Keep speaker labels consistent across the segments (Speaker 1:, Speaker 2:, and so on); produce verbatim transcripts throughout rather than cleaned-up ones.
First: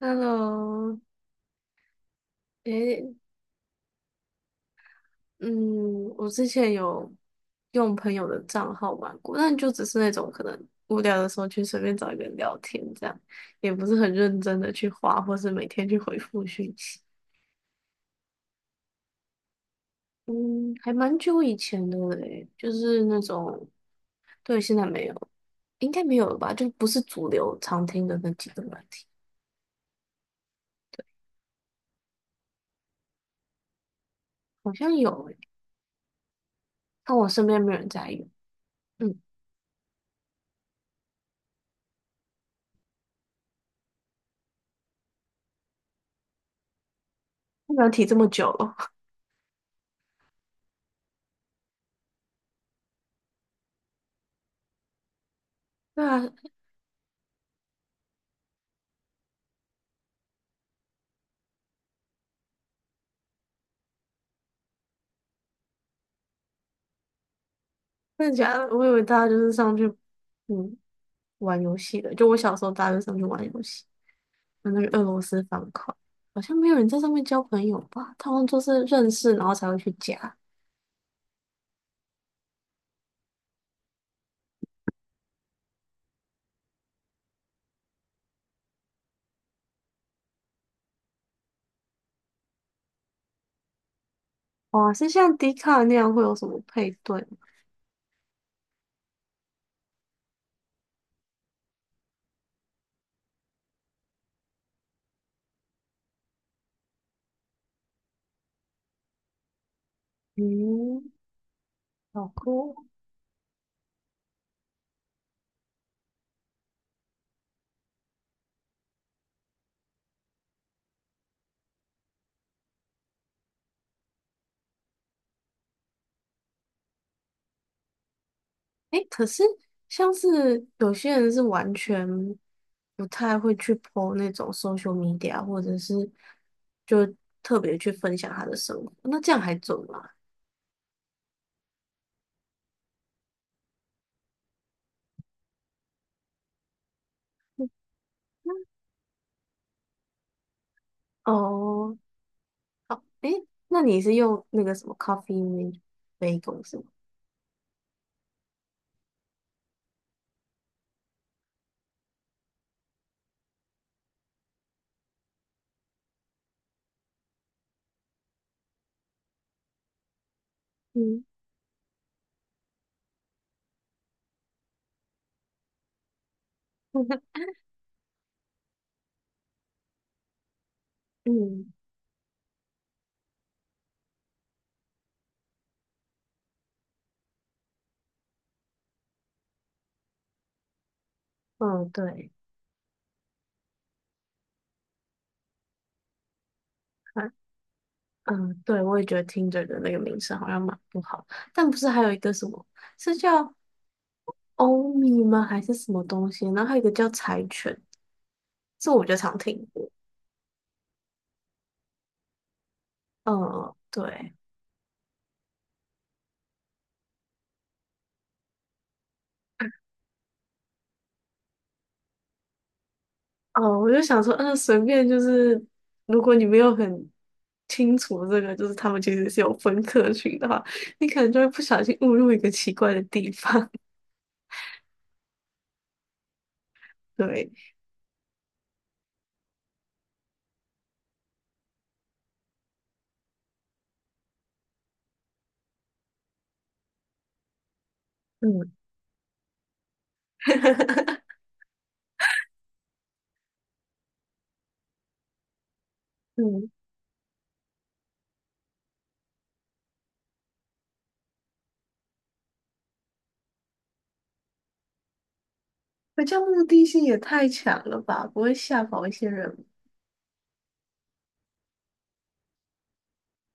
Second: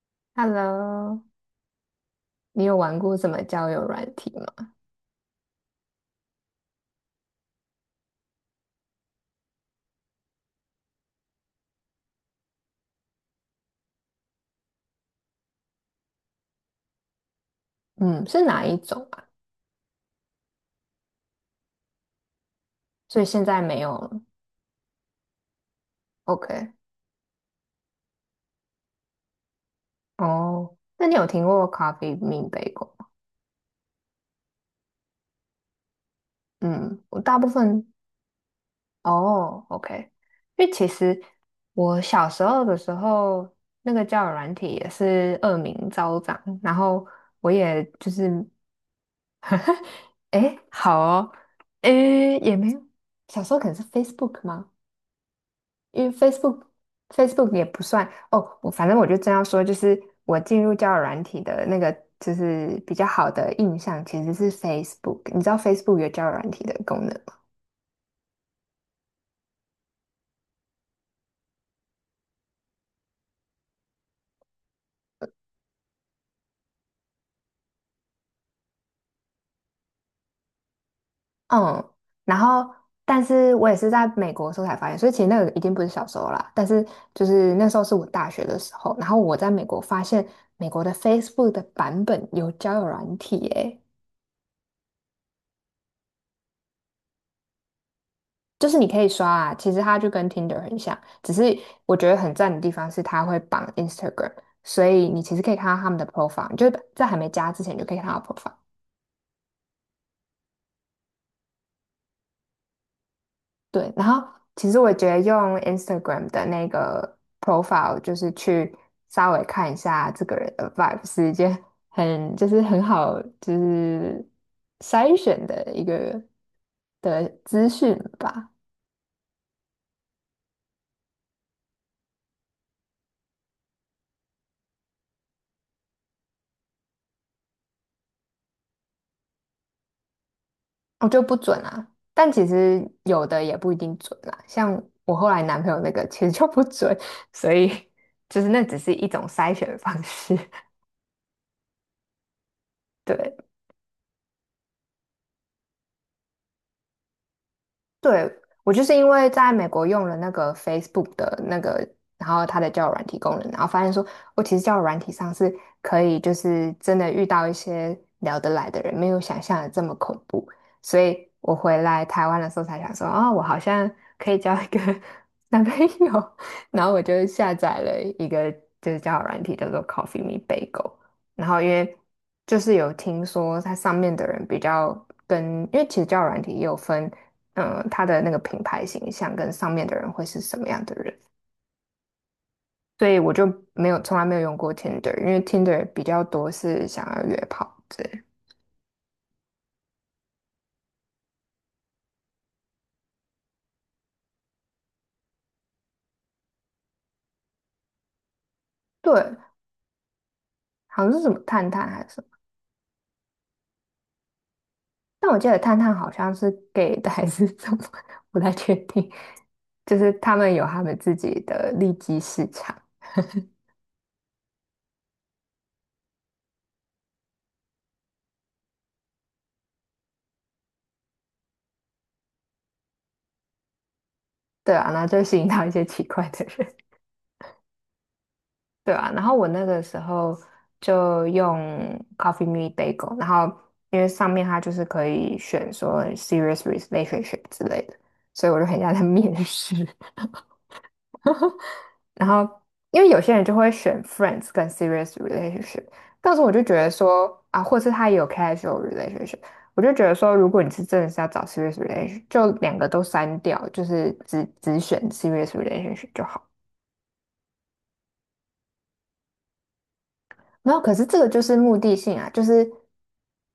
Speaker 1: Hello，
Speaker 2: Hello，你有玩
Speaker 1: 诶，
Speaker 2: 过什么交友软体吗？
Speaker 1: 嗯，我之前有用朋友的账号玩过，但就只是那种可能无聊的时候去随便找一个人聊天，这样也不是很认真的去划，或是每天去回复讯息。
Speaker 2: 嗯，是哪一种啊？
Speaker 1: 嗯，还蛮久以前的嘞，就是那
Speaker 2: 所以现在
Speaker 1: 种，
Speaker 2: 没有了。
Speaker 1: 对，现在没有，应该没有了吧？就
Speaker 2: OK，
Speaker 1: 不是主流常听的那几个软题，
Speaker 2: 哦，那你有听过 Coffee Bean b a g e 吗？
Speaker 1: 好像有诶，
Speaker 2: 嗯，
Speaker 1: 但
Speaker 2: 我
Speaker 1: 我
Speaker 2: 大
Speaker 1: 身
Speaker 2: 部
Speaker 1: 边没有人
Speaker 2: 分
Speaker 1: 在用。嗯，
Speaker 2: 哦，OK，因为其实我小时候的时候，那个交友软体也是恶名昭彰，然后我也
Speaker 1: 软提
Speaker 2: 就
Speaker 1: 这么
Speaker 2: 是，
Speaker 1: 久了，
Speaker 2: 诶，好哦，诶，也没有，小时候可能是 Facebook 吗？
Speaker 1: 对
Speaker 2: 因为
Speaker 1: 啊，
Speaker 2: Facebook Facebook 也不算哦，我反正我就正要说，就是我进入交友软体的那个，就是比较好的印象其实是 Facebook。你知道 Facebook 有交友软体的功能吗？
Speaker 1: 真的假的我以为大家就是上去，嗯。玩游戏的，就我小时候大都上去玩游戏，玩那个俄罗斯方块，好像没有人在上面交朋友吧？他们就是认识然后才会去加。
Speaker 2: 嗯，然后但是我也是在美国的时候才发现，所以其实那个已经不是小时候啦，但是就是那时候是我大学的时候，然后我在美国发现美国的 Facebook 的版本有交友软体耶、
Speaker 1: 哇，是像迪卡那样会有什么配对吗？
Speaker 2: 就是你可以刷啊，其实它就跟 Tinder 很像，只是我觉得很赞的地方是它会绑 Instagram，所以你其实可以看到他们的 profile，你就在还没加之前你就可以看到 profile。
Speaker 1: 嗯，好酷哦。
Speaker 2: 对，然后其实我觉得用 Instagram 的那个 profile，就是去稍微看一下这个人的 vibe，是一件很就是很好就是筛选的一个的资讯吧。
Speaker 1: 诶，可是像是有些人是完全不太会去 P O 那种 social media，或者是就特别去分享他的生活，那这样还准吗？
Speaker 2: 我就不准啊。但其实有的也不一定准啦，像我后来男朋友那个其实就不准，所以 就是那只是一种筛选方式。
Speaker 1: 哦，哦，
Speaker 2: 对，
Speaker 1: 诶，那你是用那个什么 Coffee Bagel 是吗？
Speaker 2: 对，我就是因为在美国用了那个 Facebook 的那个，然后它的交友软体功能，然后发现说，我其实交友软体上是可以，就是真的遇到一些聊得来的人，没有想象的这么恐怖。所
Speaker 1: 嗯
Speaker 2: 以我回来台湾的时候才想说，哦，我好像可以交一个 男朋友，然后我就 下载了一个就是交友软体，叫做 Coffee Me Bagel。然后因
Speaker 1: 嗯
Speaker 2: 为就是有听说它上面的人比较跟，因为其实交友软体也有分。嗯，他的那个品牌形象跟上面的人会是什么样的人，
Speaker 1: 嗯，对，
Speaker 2: 所以我就没有从来没有用过 Tinder，因为 Tinder 比较多是想要
Speaker 1: 还
Speaker 2: 约炮之类的。
Speaker 1: 嗯，对，我也觉得听着的那个名声好像蛮不好，但不是还有一个什么是叫欧米吗？还是什么东西？然后还有一个叫柴犬，这我就常
Speaker 2: 对，
Speaker 1: 听过。
Speaker 2: 好像是什么探探还是什么，
Speaker 1: 嗯，对，
Speaker 2: 但我记得探探好像是 gay 的还是什么，不太确定。就是他们有他们自己的利基市场，
Speaker 1: 哦，我就想说，嗯，随便就是，如果你没有很清楚这个，就是他们其实是有分科群的话，你可能就会不小心误入一个奇怪的地方。
Speaker 2: 对啊，那就吸引到一些奇怪的人。
Speaker 1: 对。
Speaker 2: 对啊，然后我那个时候就用 Coffee Me Bagel，然后因为上面它就是可以选说 serious relationship 之类的，所以我就
Speaker 1: 嗯
Speaker 2: 很像在面试。然后因为有些人就会选 friends 跟 serious relationship，但是我就
Speaker 1: 嗯，
Speaker 2: 觉得说啊，或是他也有 casual relationship，我就觉得说，如果你是真的是要找 serious relationship，就两个都删掉，就是只只选 serious relationship
Speaker 1: 可
Speaker 2: 就
Speaker 1: 这样
Speaker 2: 好。
Speaker 1: 目的性也太强了吧？不会吓跑一些人吗？
Speaker 2: 没有，可是这个就是目的性啊，就是。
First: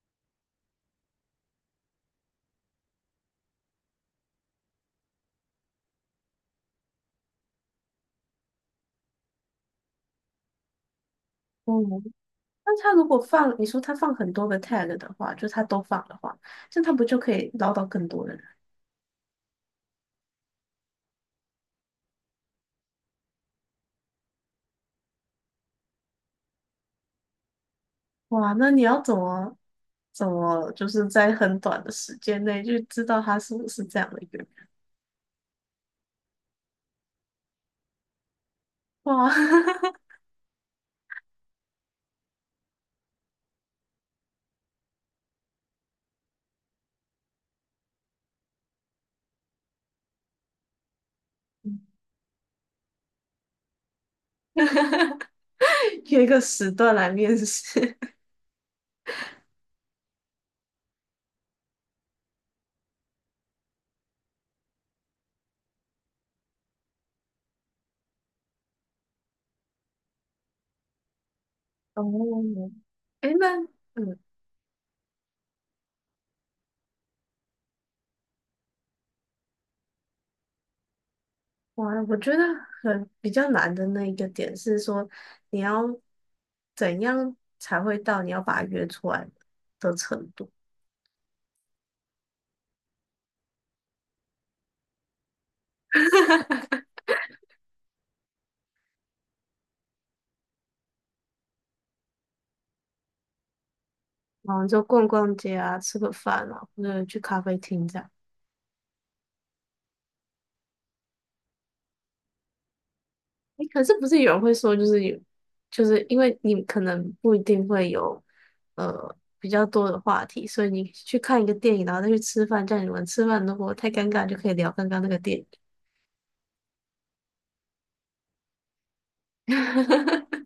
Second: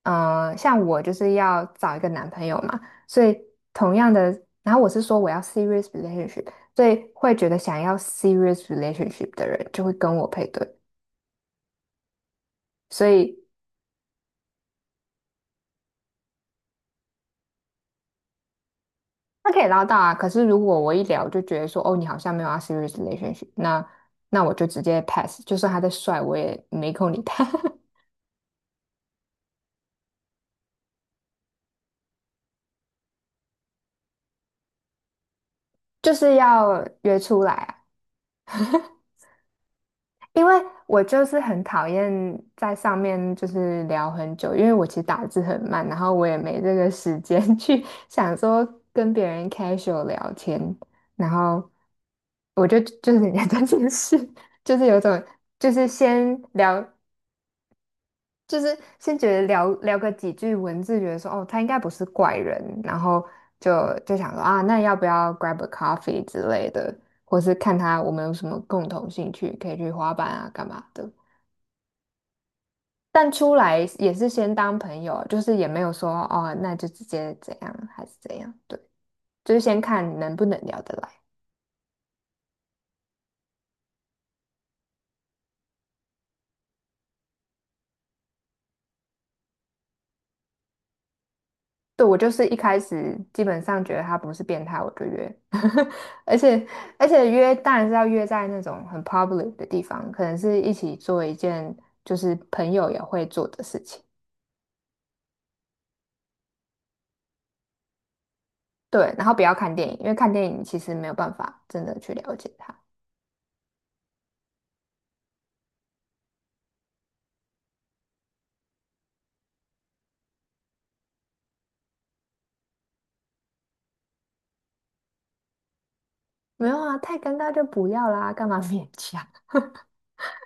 Speaker 2: 呃，像我就是要找一个男朋友嘛，所以同样的，然后我是说我要 serious relationship，所以会觉得想要 serious relationship 的人就会跟我配对，
Speaker 1: 嗯，那他
Speaker 2: 所
Speaker 1: 如果
Speaker 2: 以
Speaker 1: 放，你说他放很多个 tag 的话，就他都放的话，这样他不就可以捞到更多的人？
Speaker 2: 他可以捞到啊。可是如果我一聊就觉得说，哦，你好像没有要 serious relationship，那那我就直接 pass，就算他再帅，我也没空理他，
Speaker 1: 哇，那你要怎么怎么就是在很短的时间内就知道他是不是这样的一个人？
Speaker 2: 就是要约出来啊。
Speaker 1: 哇，
Speaker 2: 因为我就是很讨厌在上面就是聊很久，因为我其实打字很慢，然后我也没这个时间 去想说跟别人 casual 聊天，然后我就就是人家这件事，就是有 种就是
Speaker 1: 约一个
Speaker 2: 先
Speaker 1: 时
Speaker 2: 聊，
Speaker 1: 段来面试。
Speaker 2: 就是先觉得聊聊个几句文字，觉得说哦他应该不是怪人，然后就就想说啊，那要不要 grab a coffee 之类的，或是看他我们有什么共同兴趣，可以去滑板啊干嘛的。
Speaker 1: 哦，哎，
Speaker 2: 但出
Speaker 1: 那
Speaker 2: 来也
Speaker 1: 嗯。
Speaker 2: 是先当朋友，就是也没有说哦，那就直接怎样还是怎样，对，就是先看能不能聊得来。
Speaker 1: 哇，我觉得很比较难的那一个点是说，你要怎样才会到你要把他约出来的程度？
Speaker 2: 对，我就是一开始基本上觉得他不是变态，我就约，而且 而且约当然是要约在那种很 public 的地方，可能是一起做一件就是朋友也会做的事情，
Speaker 1: 然后就逛逛街啊，吃个饭啊，或者去咖啡厅这样。
Speaker 2: 对，然后不要看电影，因为看电影其实没有办法真的去了解他。
Speaker 1: 诶，可是不是有人会说，就是有，就是因为你可能不一定会有呃比较多的话题，所以你去看一个电影，然后再去吃饭，这样你们吃饭如果太尴尬，就可以聊刚刚那个电影。
Speaker 2: 没有啊，太尴尬就不要啦，干嘛勉强？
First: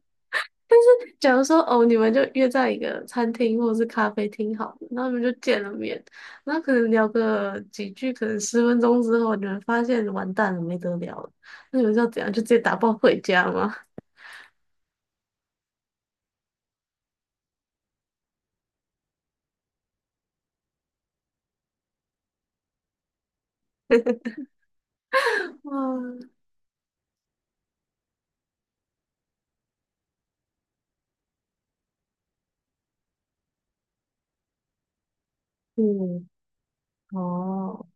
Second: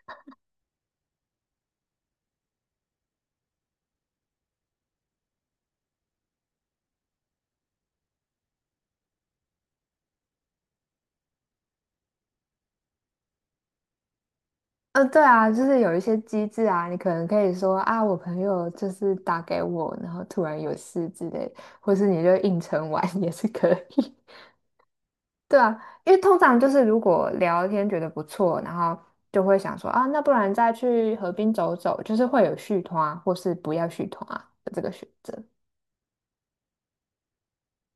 Speaker 1: 但是，假如说哦，你们就约在一个餐厅或者是咖啡厅好了，然后你们就见了面，那可能聊个几句，可能十分钟之后，你们发现完蛋了，没得聊了，那你们是要怎样？就直接打包回家吗？
Speaker 2: 呃，对啊，就是有一些机制啊，你可能可以说啊，我朋友就是打给我，然后突然有事之类的，或是你就硬承完 也是可以。对 啊，因为
Speaker 1: 嗯，
Speaker 2: 通常就是如果聊天觉得不错，然后就会想说啊，那不然再去河滨走走，就是会有续团啊或是不要续团啊的这个选择。
Speaker 1: 嗯，哦，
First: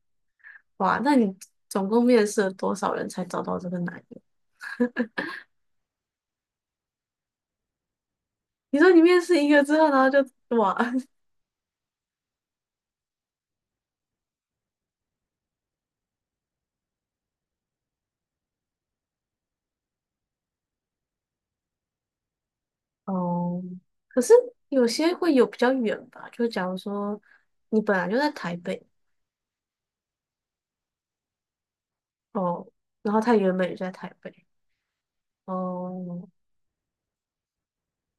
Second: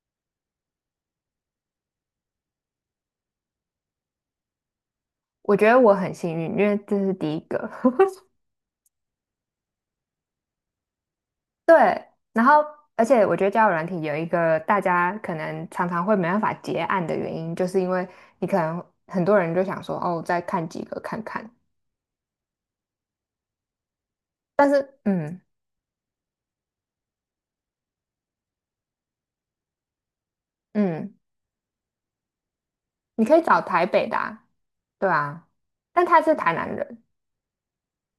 Speaker 1: 哇，那你总共面试了多少人才找到这个男友？
Speaker 2: 我觉得我很幸运，因为这是第一个。
Speaker 1: 你说你面试一个之后，然后就哇，
Speaker 2: 对，然后而且我觉得交友软体有一个大家可能常常会没办法结案的原因，就是因为你可能很多人就想说，哦，再看几个看看，
Speaker 1: 哦，可是
Speaker 2: 但
Speaker 1: 有
Speaker 2: 是
Speaker 1: 些会
Speaker 2: 嗯
Speaker 1: 有比较远吧，就假如说你本来就在台北，
Speaker 2: 嗯，
Speaker 1: 哦，然后
Speaker 2: 你
Speaker 1: 他
Speaker 2: 可以
Speaker 1: 原
Speaker 2: 找
Speaker 1: 本也
Speaker 2: 台
Speaker 1: 在
Speaker 2: 北
Speaker 1: 台
Speaker 2: 的
Speaker 1: 北，
Speaker 2: 啊，对啊，但他
Speaker 1: 哦，
Speaker 2: 是台南人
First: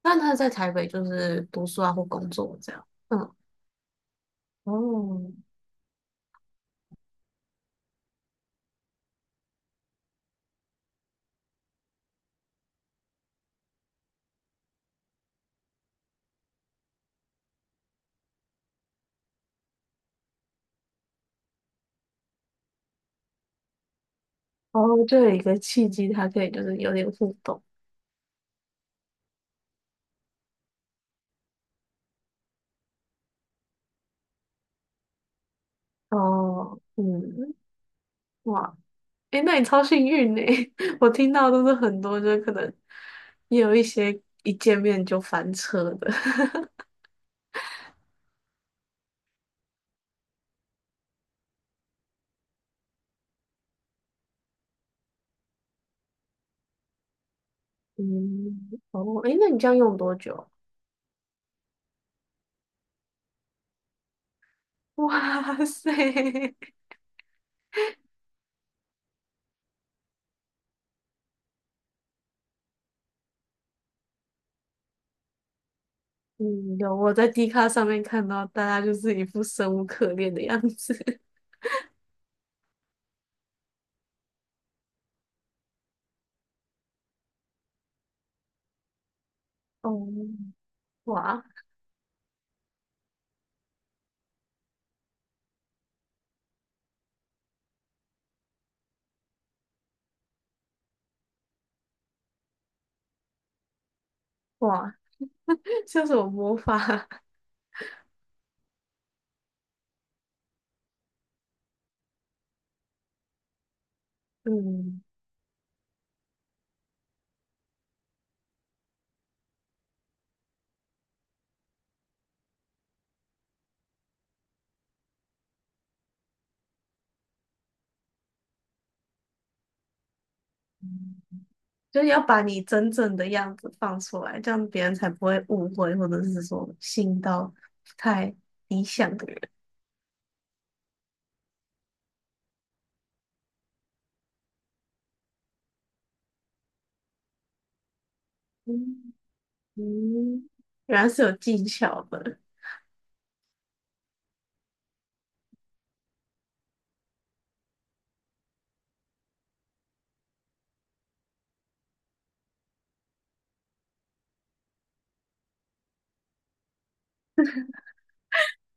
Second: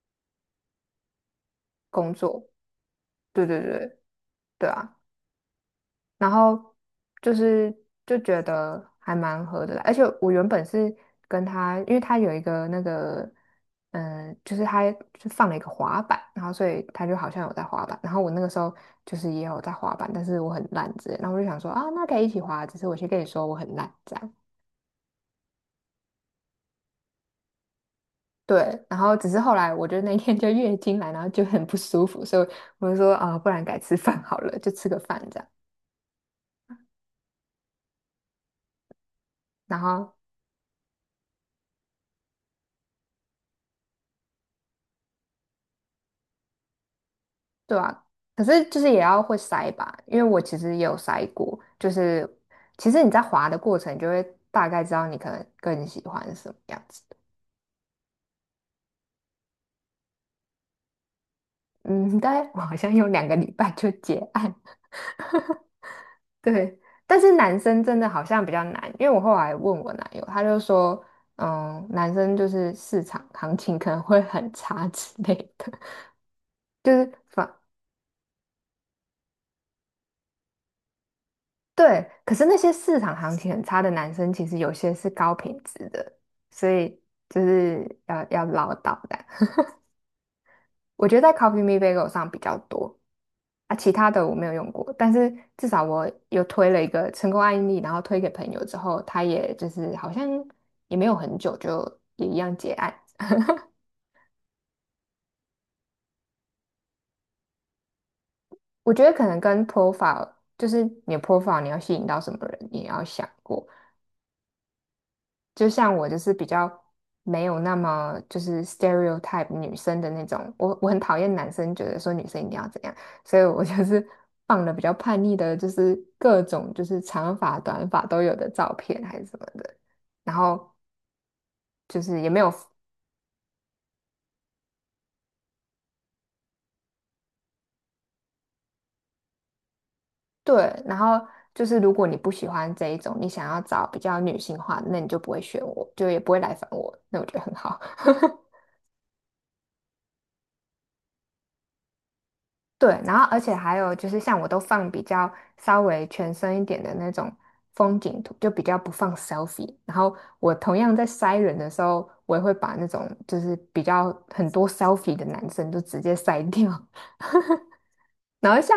Speaker 1: 那他在台北就是读书啊或
Speaker 2: 工
Speaker 1: 工
Speaker 2: 作，
Speaker 1: 作这样，嗯，
Speaker 2: 对对对对啊。
Speaker 1: 哦，
Speaker 2: 然后就是就觉得还蛮合的啦，而且我原本是跟他，因为他有一个那个，嗯，就是他就放了一个滑板，然后所以他就好像有在滑板，然后我那个时候就是也有在滑板，但是我很烂之类，然后我就想说啊，那可以一起滑，只是我先跟你说我很烂这样。
Speaker 1: 哦，就有一个契机，他可以就是有点互动，
Speaker 2: 对，然后只是后来我就那天就月经来，然后就很不舒服，所以我就说啊、不然改吃饭好了，就吃个饭这样。
Speaker 1: 哦，嗯，哇，诶，那你
Speaker 2: 然
Speaker 1: 超幸
Speaker 2: 后
Speaker 1: 运呢，我听到都是很多，就是可能也有一些一见面就翻车的，
Speaker 2: 对啊，可是就是也要会筛吧，因为我其实也有筛过，就是其实你在滑的过程，你就会大概知道你可能更喜欢什么样子的。
Speaker 1: 嗯，哦，诶，那你这样用多久？
Speaker 2: 嗯，大概我好像用两个礼拜就结案，
Speaker 1: 哇塞！
Speaker 2: 对。但是男生真的好像比较难，因为我后来问我男友，他就说，嗯，男生就是市场行情可能会很差之类的，
Speaker 1: 嗯，
Speaker 2: 就
Speaker 1: 有
Speaker 2: 是
Speaker 1: 我在 d
Speaker 2: 反
Speaker 1: 卡上面看到大家就是一副生无可恋的样子。
Speaker 2: 对，可是那些市场行情很差的男生，其实有些是高品质的，所以就是要要唠叨的。
Speaker 1: 哦，
Speaker 2: 我觉得在
Speaker 1: 哇
Speaker 2: c o p y e e Me b a g e 上比较多啊，其他的我没有用过，但是至少我有推了一个成功案例，然后推给朋友之后，他也就是好像也没有很久就也一样结案。
Speaker 1: 哇，像什么魔法？
Speaker 2: 我觉得可能跟 profile，就是你的 profile 你要吸引到什么人，你也要想过。
Speaker 1: 嗯，
Speaker 2: 就像我就是比较没有那么就是 stereotype 女生的那种，我我很讨厌男生觉得说女生一定要怎样，所以我就是放了比较叛逆的，就是各种就是长发短发都有的照片还是什么的，然后
Speaker 1: 就
Speaker 2: 就
Speaker 1: 是要
Speaker 2: 是也没
Speaker 1: 把
Speaker 2: 有
Speaker 1: 你真正的样子放出来，这样别人才不会误会，或者是说信到不太理想的人。
Speaker 2: 对，然后就是如果你不喜欢这一种，你想要找比较女性化的，那你就不会选我，就也不会来烦我，那我觉得很好。
Speaker 1: 嗯嗯，原来是有技巧的。
Speaker 2: 对，然后而且还有就是像我都放比较稍微全身一点的那种风景图，就比较不放 selfie。然后我同样在筛人的时候，我也会把那种就是比较很多 selfie 的男生就直接筛掉。然后像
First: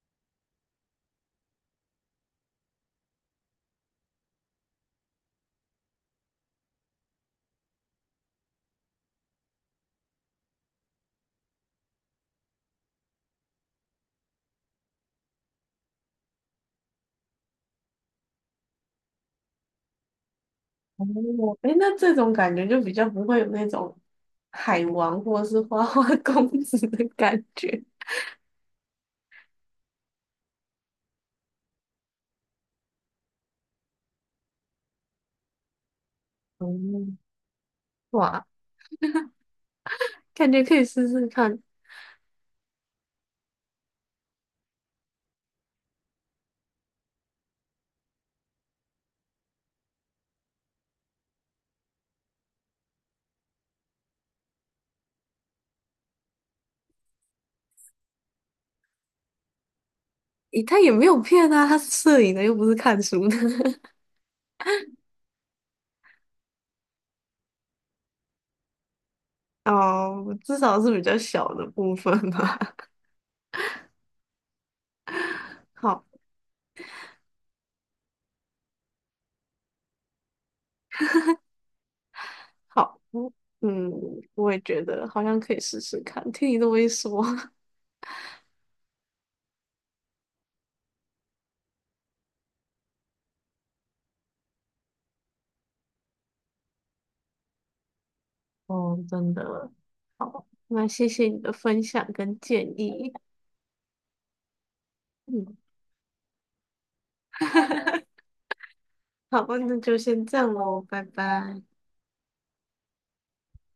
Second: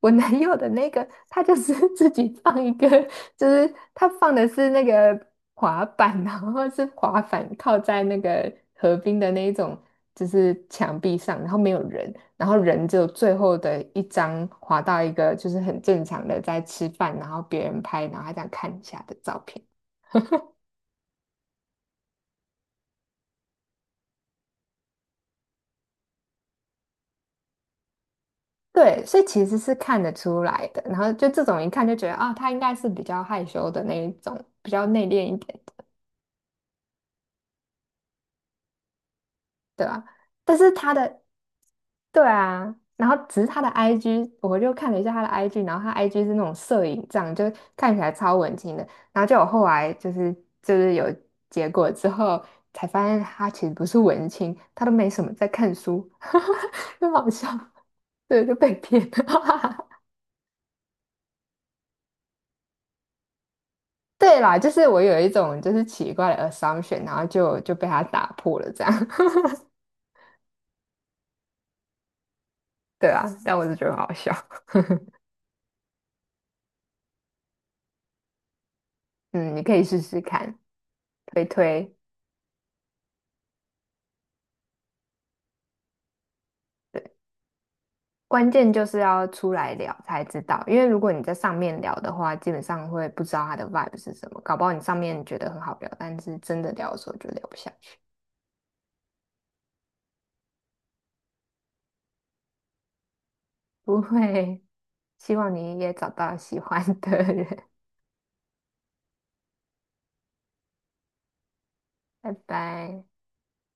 Speaker 2: 我男友的那个，他就是 自己放一个，就是他放的是那个滑板，然后是滑板靠在那个河滨的那一种，就是墙壁上，然后没有人，然后人只有最后的一张滑到一个就是很正常的在吃饭，然后别人拍，然后他这样看一下的照片。
Speaker 1: 哦，诶，那这种感觉就比较不会有那种海王或是花花 公子的感觉。
Speaker 2: 对，所以其实是看得出来的。然后就这种一看就觉得啊，他应该是比较害羞的那一种，比较内敛一点。
Speaker 1: 嗯，哇，
Speaker 2: 对啊，
Speaker 1: 感
Speaker 2: 但
Speaker 1: 觉
Speaker 2: 是
Speaker 1: 可以
Speaker 2: 他
Speaker 1: 试
Speaker 2: 的
Speaker 1: 试看。
Speaker 2: 对啊，然后只是他的 I G，我就看了一下他的 I G，然后他 I G 是那种摄影这样，就看起来超文青的。然后就我后来就是就是有结果之后，才发现他其实不是文青，他都没什么在看书，很好笑，对，就被骗了。
Speaker 1: 诶，他也没有骗啊，他是摄影的，又不是看书的。
Speaker 2: 对啦，就是我有一种就是奇怪的 assumption，然后就就被他打破了这样。
Speaker 1: 哦，至少是比较小的部分吧。
Speaker 2: 对啊，但我是觉得很好笑。
Speaker 1: 好，
Speaker 2: 嗯，你可以试试看，推推。
Speaker 1: 好，嗯，嗯我也觉得好像可以试试看。听你这么一说，
Speaker 2: 关键就是要出来聊才知道，因为如果你在上面聊的话，基本上会不知道他的 vibe 是什么，搞不好你上面觉得很好聊，但是真的聊的时候就聊不下去。
Speaker 1: 哦，真的，那谢谢你的分享跟建议。
Speaker 2: 不会，希望
Speaker 1: 嗯，
Speaker 2: 你也找到喜欢的人，
Speaker 1: 好，那就先这样喽，拜拜。
Speaker 2: 拜拜。